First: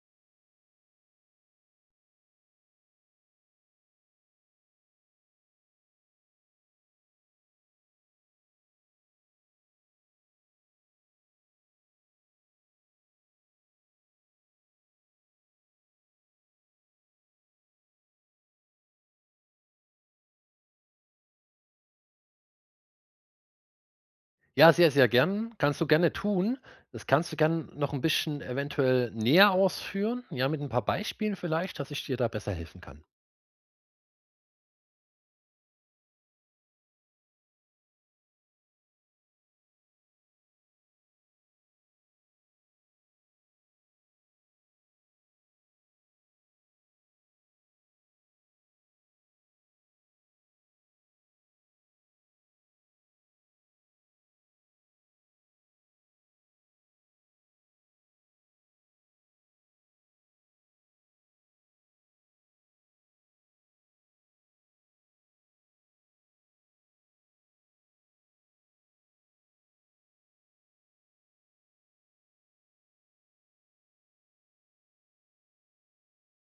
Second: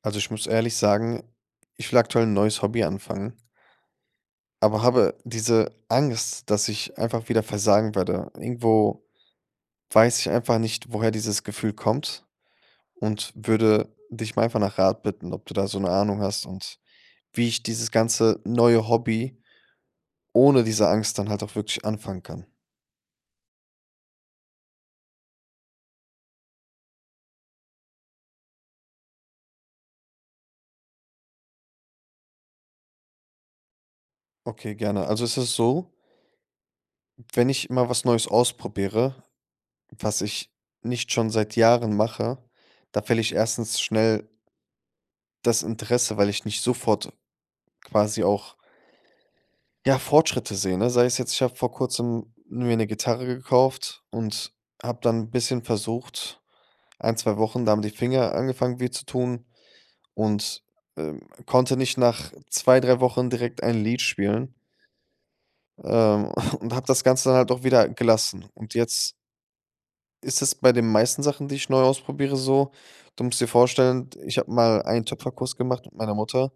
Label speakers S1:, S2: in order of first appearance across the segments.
S1: Also, ich muss ehrlich sagen, ich will aktuell ein neues Hobby anfangen, aber habe diese Angst, dass ich einfach wieder versagen werde. Irgendwo weiß ich einfach nicht, woher dieses Gefühl kommt, und würde dich mal einfach nach Rat bitten, ob du da so eine Ahnung hast und wie ich dieses ganze neue Hobby ohne diese Angst dann halt auch wirklich anfangen kann.
S2: Ja, sehr, sehr gern. Kannst du gerne tun. Das kannst du gern noch ein bisschen eventuell näher ausführen, ja, mit ein paar Beispielen vielleicht, dass ich dir da besser helfen kann.
S1: Okay, gerne. Also, es ist so, wenn ich mal was Neues ausprobiere, was ich nicht schon seit Jahren mache, da fälle ich erstens schnell das Interesse, weil ich nicht sofort quasi auch, ja, Fortschritte sehe, ne? Sei es jetzt, ich habe vor Kurzem mir eine Gitarre gekauft und habe dann ein bisschen versucht, ein 2 Wochen, da haben die Finger angefangen weh zu tun, und, konnte nicht nach 2 3 Wochen direkt ein Lied spielen, ähm, und habe das Ganze dann halt auch wieder gelassen. Und jetzt ist es bei den meisten Sachen, die ich neu ausprobiere, so. Du musst dir vorstellen, ich habe mal einen Töpferkurs gemacht mit meiner Mutter.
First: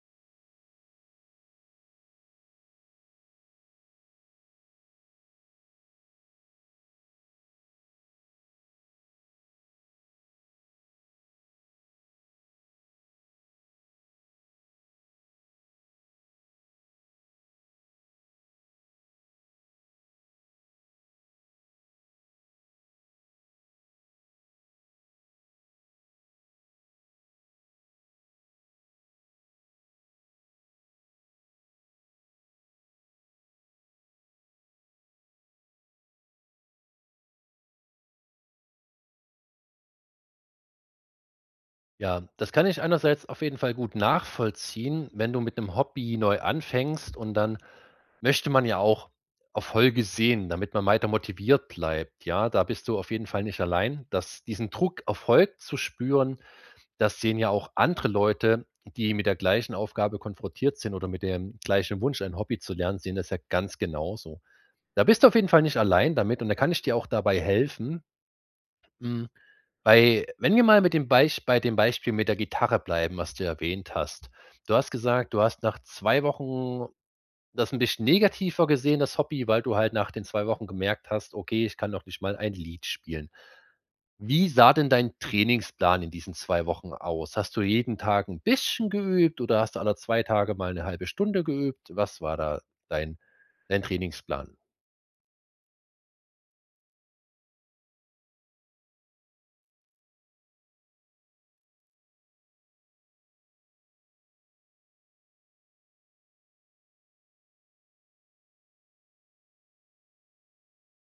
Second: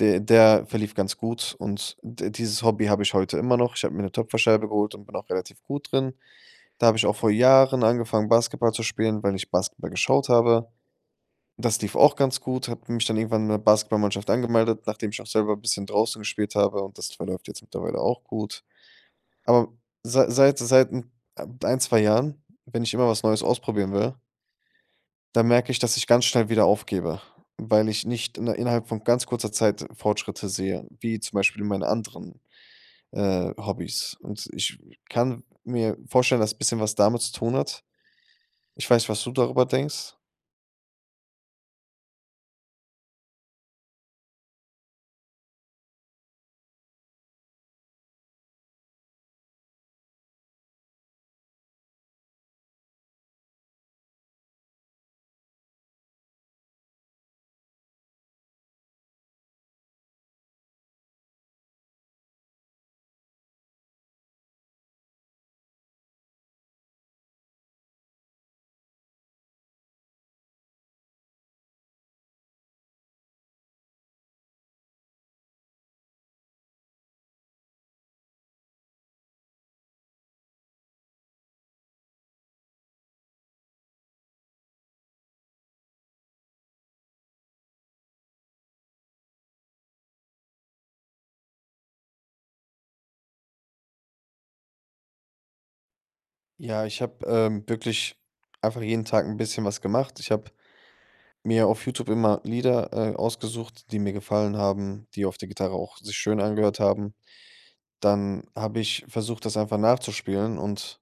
S1: De Der verlief ganz gut, und d dieses Hobby habe ich heute immer noch. Ich habe mir eine Töpferscheibe geholt und bin auch relativ gut drin. Da habe ich auch vor Jahren angefangen, Basketball zu spielen, weil ich Basketball geschaut habe. Das lief auch ganz gut, habe mich dann irgendwann in der Basketballmannschaft angemeldet, nachdem ich auch selber ein bisschen draußen gespielt habe, und das verläuft jetzt mittlerweile auch gut. Aber seit ein 1 Jahren, wenn ich immer was Neues ausprobieren will, da merke ich, dass ich ganz schnell wieder aufgebe, weil ich nicht in innerhalb von ganz kurzer Zeit Fortschritte sehe, wie zum Beispiel in meinen anderen, Hobbys. Und ich kann mir vorstellen, dass ein bisschen was damit zu tun hat. Ich weiß, was du darüber denkst.
S2: Ja, das kann ich einerseits auf jeden Fall gut nachvollziehen, wenn du mit einem Hobby neu anfängst und dann möchte man ja auch Erfolge sehen, damit man weiter motiviert bleibt, ja? Da bist du auf jeden Fall nicht allein, dass diesen Druck, Erfolg zu spüren. Das sehen ja auch andere Leute, die mit der gleichen Aufgabe konfrontiert sind oder mit dem gleichen Wunsch, ein Hobby zu lernen, sehen das ja ganz genauso. Da bist du auf jeden Fall nicht allein damit und da kann ich dir auch dabei helfen. Hm, bei wenn wir mal mit dem bei dem Beispiel mit der Gitarre bleiben, was du erwähnt hast. Du hast gesagt, du hast nach 2 Wochen das ein bisschen negativer gesehen, das Hobby, weil du halt nach den 2 Wochen gemerkt hast: „Okay, ich kann noch nicht mal ein Lied spielen.“ Wie sah denn dein Trainingsplan in diesen 2 Wochen aus? Hast du jeden Tag ein bisschen geübt oder hast du alle 2 Tage mal eine halbe Stunde geübt? Was war da dein dein Trainingsplan?
S1: Ja, ich habe, wirklich einfach jeden Tag ein bisschen was gemacht. Ich habe mir auf YouTube immer Lieder, ausgesucht, die mir gefallen haben, die auf der Gitarre auch sich schön angehört haben. Dann habe ich versucht, das einfach nachzuspielen, und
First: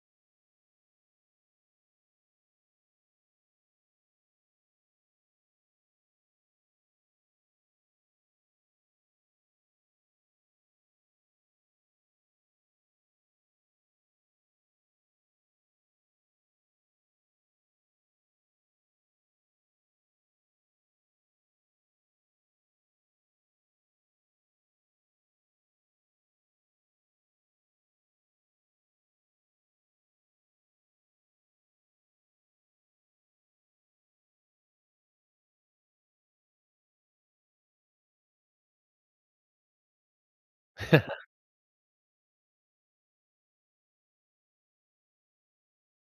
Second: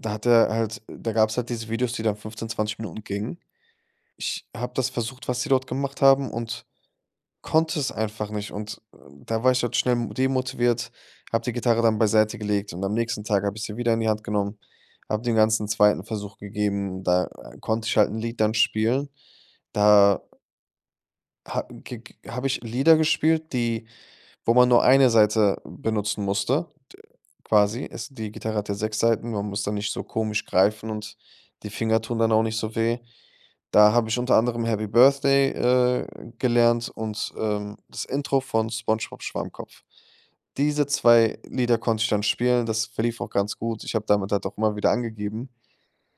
S1: Da gab es halt diese Videos, die dann 15, 20 Minuten gingen. Ich habe das versucht, was die dort gemacht haben, und konnte es einfach nicht, und, da war ich halt schnell m demotiviert, habe die Gitarre dann beiseite gelegt, und am nächsten Tag habe ich sie wieder in die Hand genommen, habe den ganzen zweiten Versuch gegeben. Da, konnte ich halt ein Lied dann spielen. Da ha ge ge habe ich Lieder gespielt, die wo man nur eine Seite benutzen musste, d quasi. Es Die Gitarre hat ja 6 Seiten. Man muss da nicht so komisch greifen, und die Finger tun dann auch nicht so weh. Da habe ich unter anderem „Happy Birthday", gelernt und, das Intro von „SpongeBob Schwammkopf". Diese 2 Lieder konnte ich dann spielen, das verlief auch ganz gut. Ich habe damit halt auch immer wieder angegeben.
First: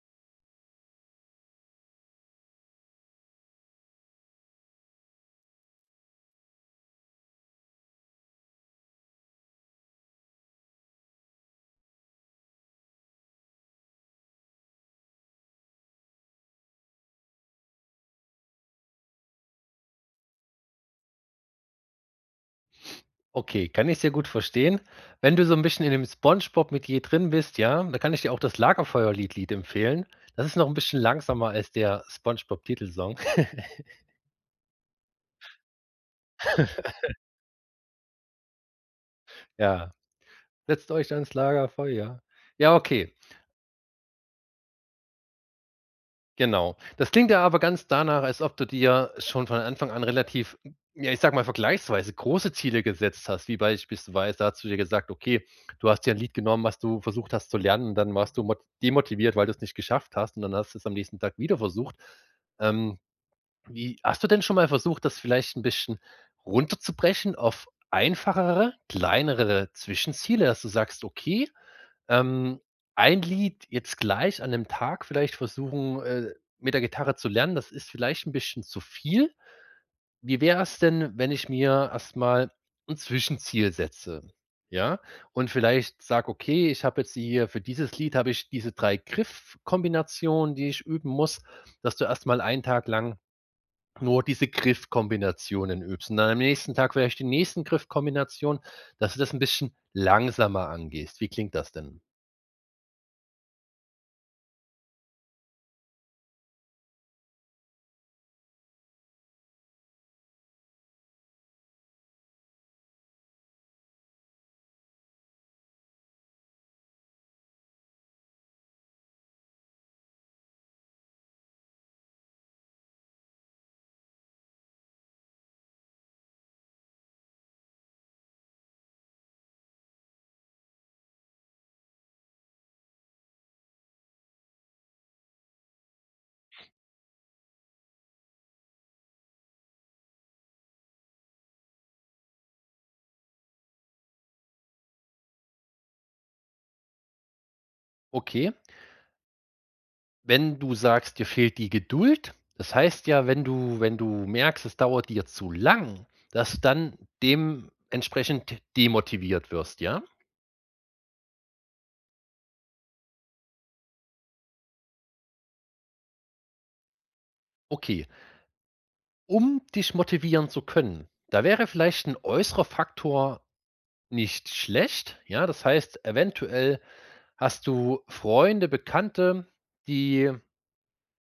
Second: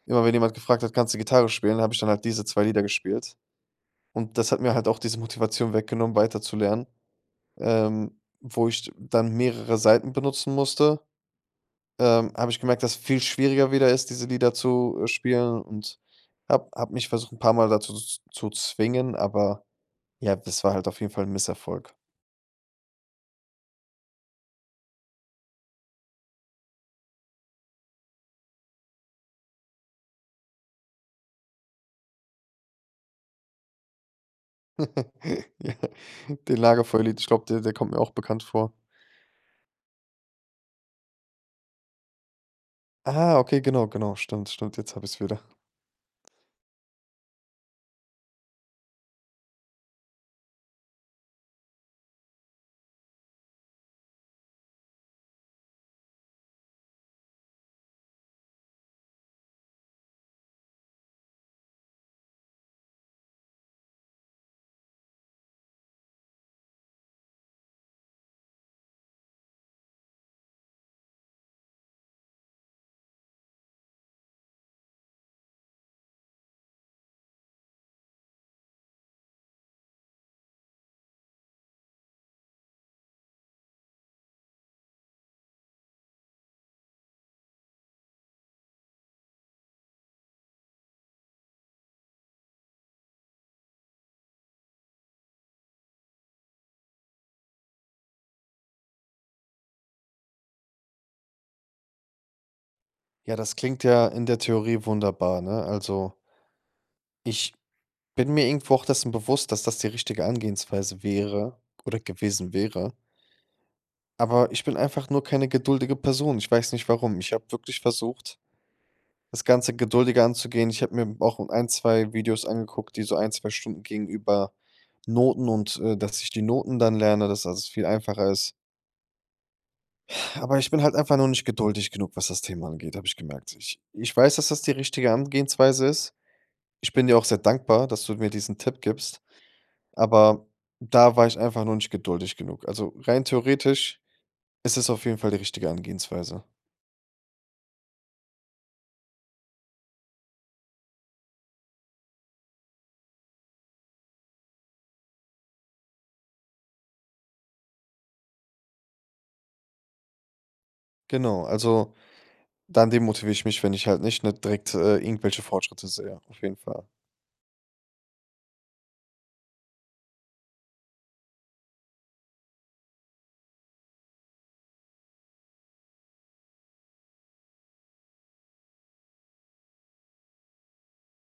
S1: Immer wenn jemand gefragt hat: „Kannst du Gitarre spielen?", habe ich dann halt diese 2 Lieder gespielt. Und das hat mir halt auch diese Motivation weggenommen, weiterzulernen. Wo ich dann mehrere Seiten benutzen musste, habe ich gemerkt, dass es viel schwieriger wieder ist, diese Lieder zu, spielen, und habe hab hab mich versucht, ein paar Mal dazu z zu zwingen, aber ja, das war halt auf jeden Fall ein Misserfolg.
S2: Okay, kann ich sehr gut verstehen. Wenn du so ein bisschen in dem SpongeBob-Metier drin bist, ja, da kann ich dir auch das Lagerfeuerlied-Lied empfehlen. Das ist noch ein bisschen langsamer als der SpongeBob-Titelsong.
S1: Ja, den Lagerfeuerlied, ich glaube, der kommt mir auch bekannt vor.
S2: Ja. „Setzt euch ans Lagerfeuer.“ Ja, okay.
S1: Ah, okay, genau, genau, stimmt, stimmt, jetzt habe ich es wieder.
S2: Genau. Das klingt ja aber ganz danach, als ob du dir schon von Anfang an relativ, ja, ich sage mal, vergleichsweise große Ziele gesetzt hast, wie beispielsweise da hast du dir gesagt: „Okay, du hast dir ein Lied genommen, was du versucht hast zu lernen und dann warst du mot demotiviert, weil du es nicht geschafft hast und dann hast du es am nächsten Tag wieder versucht.“ Ähm, Wie hast du denn schon mal versucht, das vielleicht ein bisschen runterzubrechen auf einfachere, kleinere Zwischenziele, dass du sagst: „Okay, ähm, ein Lied jetzt gleich an 'nem Tag vielleicht versuchen, mit der Gitarre zu lernen, das ist vielleicht ein bisschen zu viel. Wie wäre es denn, wenn ich mir erstmal ein Zwischenziel setze, ja? Und vielleicht sage: „Okay, ich habe jetzt hier für dieses Lied habe ich diese 3 Griffkombinationen, die ich üben muss“, dass du erstmal einen Tag lang nur diese Griffkombinationen übst und dann am nächsten Tag vielleicht die nächsten Griffkombinationen, dass du das ein bisschen langsamer angehst. Wie klingt das denn?
S1: Ja, das klingt ja in der Theorie wunderbar, ne? Also, ich bin mir irgendwo auch dessen bewusst, dass das die richtige Angehensweise wäre oder gewesen wäre. Aber ich bin einfach nur keine geduldige Person. Ich weiß nicht, warum. Ich habe wirklich versucht, das Ganze geduldiger anzugehen. Ich habe mir auch ein 2 Videos angeguckt, die so ein 2 Stunden gingen, über Noten, und, dass ich die Noten dann lerne, dass das viel einfacher ist. Aber ich bin halt einfach nur nicht geduldig genug, was das Thema angeht, habe ich gemerkt. Ich weiß, dass das die richtige Herangehensweise ist. Ich bin dir auch sehr dankbar, dass du mir diesen Tipp gibst, aber da war ich einfach nur nicht geduldig genug. Also, rein theoretisch ist es auf jeden Fall die richtige Herangehensweise.
S2: Okay? Wenn du sagst, dir fehlt die Geduld, das heißt ja, wenn du merkst, es dauert dir zu lang, dass du dann dementsprechend demotiviert wirst, ja?
S1: Genau, also dann demotiviere ich mich, wenn ich halt nicht, ne, direkt, irgendwelche Fortschritte sehe, auf jeden Fall.
S2: Okay. Um dich motivieren zu können, da wäre vielleicht ein äußerer Faktor nicht schlecht, ja? Das heißt, eventuell hast du Freunde, Bekannte, die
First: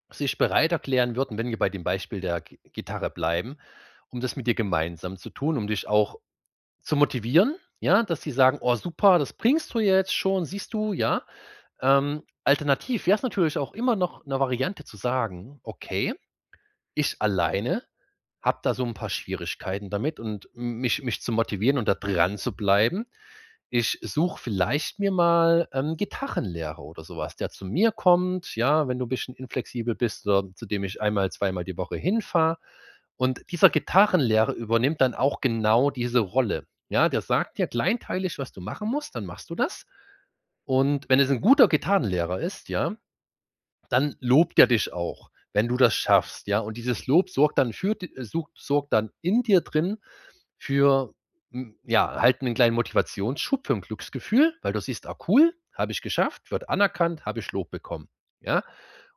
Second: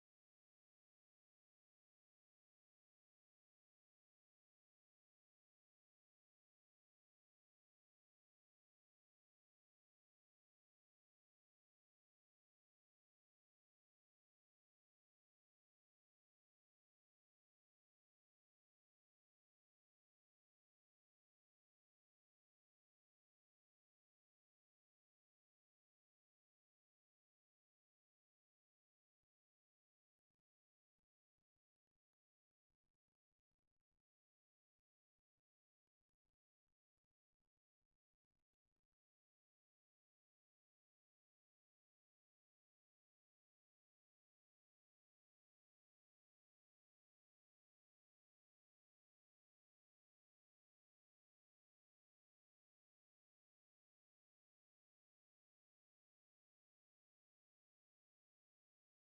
S2: sich bereit erklären würden, wenn wir bei dem Beispiel der G Gitarre bleiben, um das mit dir gemeinsam zu tun, um dich auch zu motivieren, ja, dass sie sagen: „Oh super, das bringst du jetzt schon, siehst du, ja?“ Alternativ wäre es natürlich auch immer noch eine Variante zu sagen: „Okay, ich alleine habe da so ein paar Schwierigkeiten damit und mich zu motivieren und da dran zu bleiben. Ich suche vielleicht mir mal 'n Gitarrenlehrer oder sowas, der zu mir kommt, ja, wenn du ein bisschen inflexibel bist oder zu dem ich einmal, zweimal die Woche hinfahre. Und dieser Gitarrenlehrer übernimmt dann auch genau diese Rolle. Ja, der sagt dir kleinteilig, was du machen musst, dann machst du das. Und wenn es ein guter Gitarrenlehrer ist, ja, dann lobt er dich auch, wenn du das schaffst, ja? Und dieses Lob sorgt dann in dir drin für, ja, halt einen kleinen Motivationsschub für ein Glücksgefühl, weil du siehst: „Ah, cool, habe ich geschafft, wird anerkannt, habe ich Lob bekommen“, ja?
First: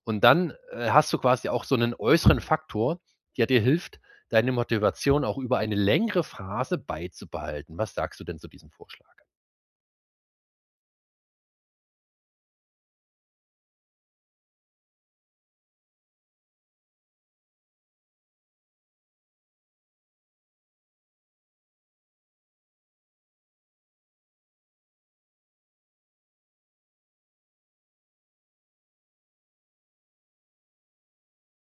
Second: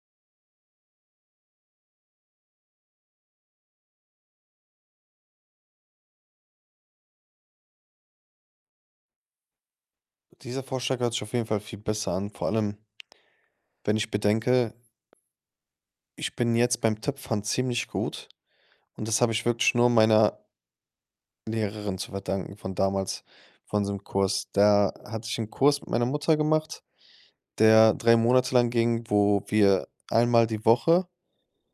S2: Und dann, hast du quasi auch so einen äußeren Faktor, der dir hilft, deine Motivation auch über eine längere Phase beizubehalten. Was sagst du denn zu diesem Vorschlag?
S1: Dieser Vorschlag hört sich auf jeden Fall viel besser an, vor allem, wenn ich bedenke, ich bin jetzt beim Töpfern ziemlich gut, und das habe ich wirklich nur meiner Lehrerin zu verdanken, von damals, von diesem Kurs. Da hatte ich einen Kurs mit meiner Mutter gemacht, der 3 Monate lang ging, wo wir einmal die Woche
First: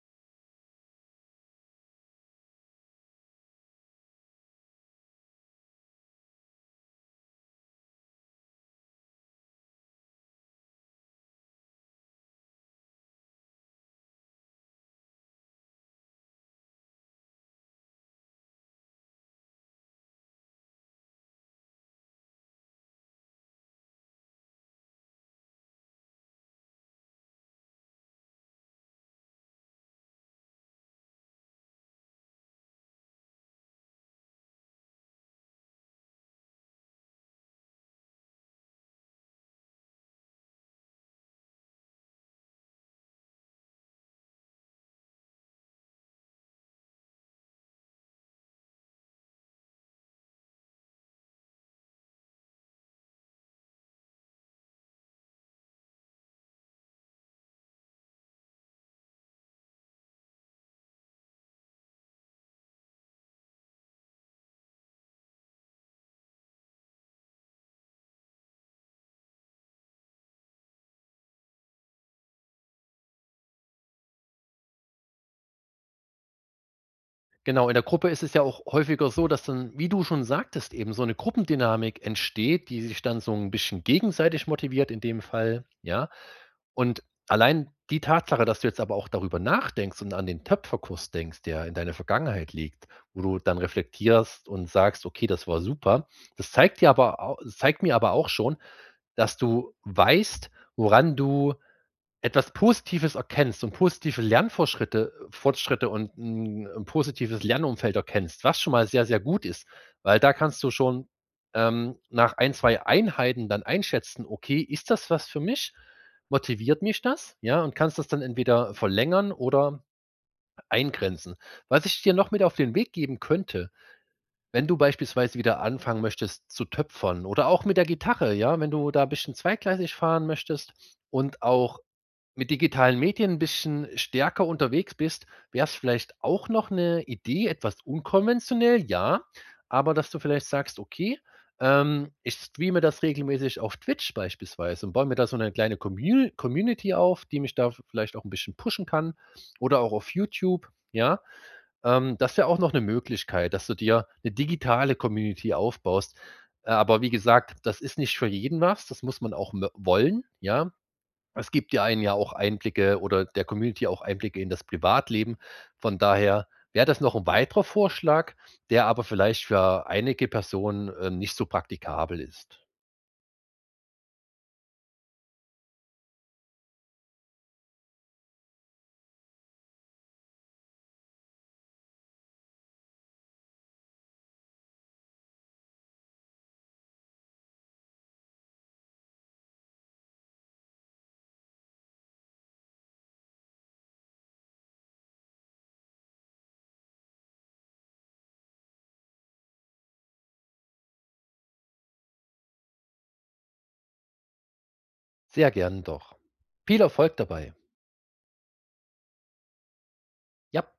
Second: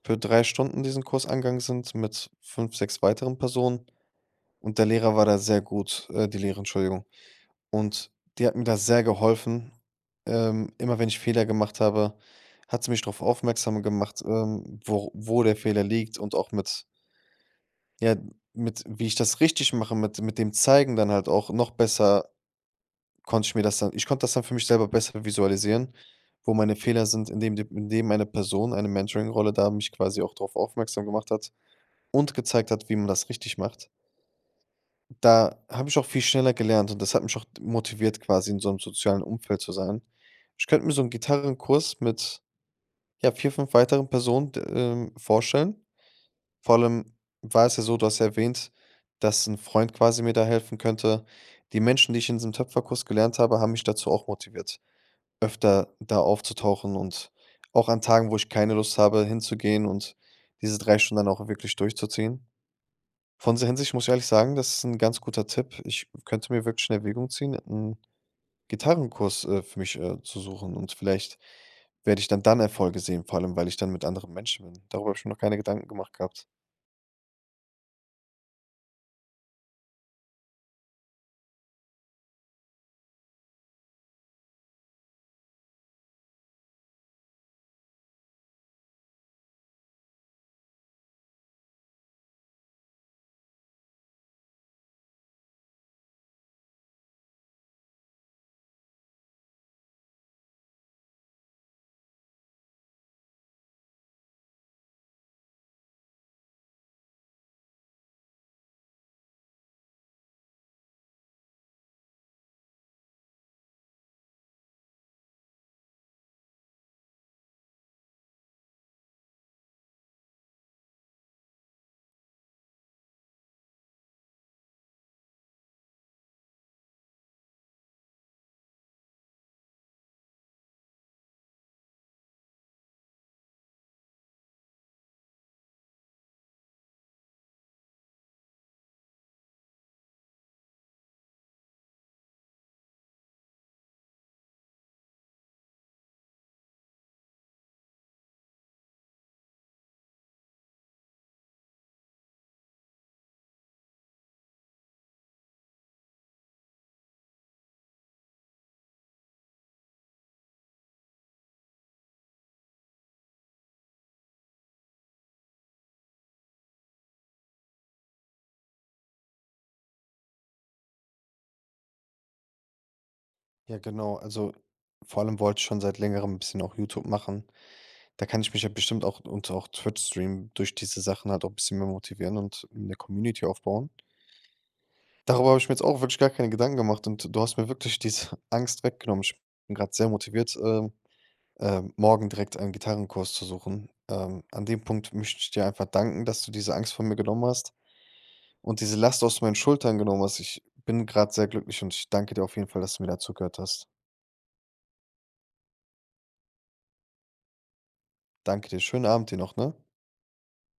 S1: für 3 Stunden diesen Kurs angegangen sind, mit 5, 6 weiteren Personen, und der Lehrer war da sehr gut, die Lehrerin, Entschuldigung. Und die hat mir da sehr geholfen. Immer wenn ich Fehler gemacht habe, hat sie mich darauf aufmerksam gemacht, wo, der Fehler liegt, und auch mit, ja, mit, wie ich das richtig mache, mit dem Zeigen dann halt auch noch besser konnte ich mir das dann, ich konnte das dann für mich selber besser visualisieren, wo meine Fehler sind, indem eine Person, eine Mentoring-Rolle, da mich quasi auch darauf aufmerksam gemacht hat und gezeigt hat, wie man das richtig macht. Da habe ich auch viel schneller gelernt, und das hat mich auch motiviert, quasi in so einem sozialen Umfeld zu sein. Ich könnte mir so einen Gitarrenkurs mit, ja, 4 5 weiteren Personen d vorstellen. Vor allem war es ja so, du hast ja erwähnt, dass ein Freund quasi mir da helfen könnte. Die Menschen, die ich in diesem Töpferkurs gelernt habe, haben mich dazu auch motiviert, öfter da aufzutauchen und auch an Tagen, wo ich keine Lust habe, hinzugehen, und diese 3 Stunden dann auch wirklich durchzuziehen. Von dieser Hinsicht muss ich ehrlich sagen, das ist ein ganz guter Tipp. Ich könnte mir wirklich in Erwägung ziehen, einen Gitarrenkurs, für mich, zu suchen, und vielleicht werde ich dann Erfolge sehen, vor allem, weil ich dann mit anderen Menschen bin. Darüber habe ich mir noch keine Gedanken gemacht gehabt.
S2: Genau, in der Gruppe ist es ja auch häufiger so, dass dann, wie du schon sagtest, eben so eine Gruppendynamik entsteht, die sich dann so ein bisschen gegenseitig motiviert in dem Fall, ja? Und allein die Tatsache, dass du jetzt aber auch darüber nachdenkst und an den Töpferkurs denkst, der in deiner Vergangenheit liegt, wo du dann reflektierst und sagst: „Okay, das war super.“ Das zeigt dir aber au zeigt mir aber auch schon, dass du weißt, woran du etwas Positives erkennst und positive Lernfortschritte Fortschritte und ein 'n positives Lernumfeld erkennst, was schon mal sehr, sehr gut ist, weil da kannst du schon, nach ein 2 Einheiten dann einschätzen: „Okay, ist das was für mich? Motiviert mich das?“ Ja, und kannst das dann entweder verlängern oder eingrenzen. Was ich dir noch mit auf den Weg geben könnte, wenn du beispielsweise wieder anfangen möchtest zu töpfern oder auch mit der Gitarre, ja, wenn du da ein bisschen zweigleisig fahren möchtest und auch mit digitalen Medien 'n bisschen stärker unterwegs bist, wäre es vielleicht auch noch eine Idee, etwas unkonventionell, ja, aber dass du vielleicht sagst: „Okay, ich streame das regelmäßig auf Twitch beispielsweise und baue mir da so eine kleine Community auf, die mich da vielleicht auch ein bisschen pushen kann oder auch auf YouTube“, ja? Das wäre auch noch eine Möglichkeit, dass du dir eine digitale Community aufbaust. Aber wie gesagt, das ist nicht für jeden was, das muss man auch mö wollen, ja? Es gibt ja einen ja auch Einblicke oder der Community auch Einblicke in das Privatleben. Von daher wäre das noch ein weiterer Vorschlag, der aber vielleicht für einige Personen, nicht so praktikabel ist.
S1: Ja, genau. Also, vor allem wollte ich schon seit Längerem ein bisschen auch YouTube machen. Da kann ich mich ja bestimmt auch und auch Twitch streamen, durch diese Sachen halt auch 'n bisschen mehr motivieren und eine Community aufbauen. Darüber habe ich mir jetzt auch wirklich gar keine Gedanken gemacht, und du hast mir wirklich diese Angst weggenommen. Ich bin gerade sehr motiviert, morgen direkt einen Gitarrenkurs zu suchen. An dem Punkt möchte ich dir einfach danken, dass du diese Angst von mir genommen hast und diese Last aus meinen Schultern genommen hast. Ich bin gerade sehr glücklich, und ich danke dir auf jeden Fall, dass du mir dazugehört hast.
S2: Sehr gern doch. Viel Erfolg dabei.
S1: Danke dir. Schönen Abend dir noch, ne?
S2: Ja.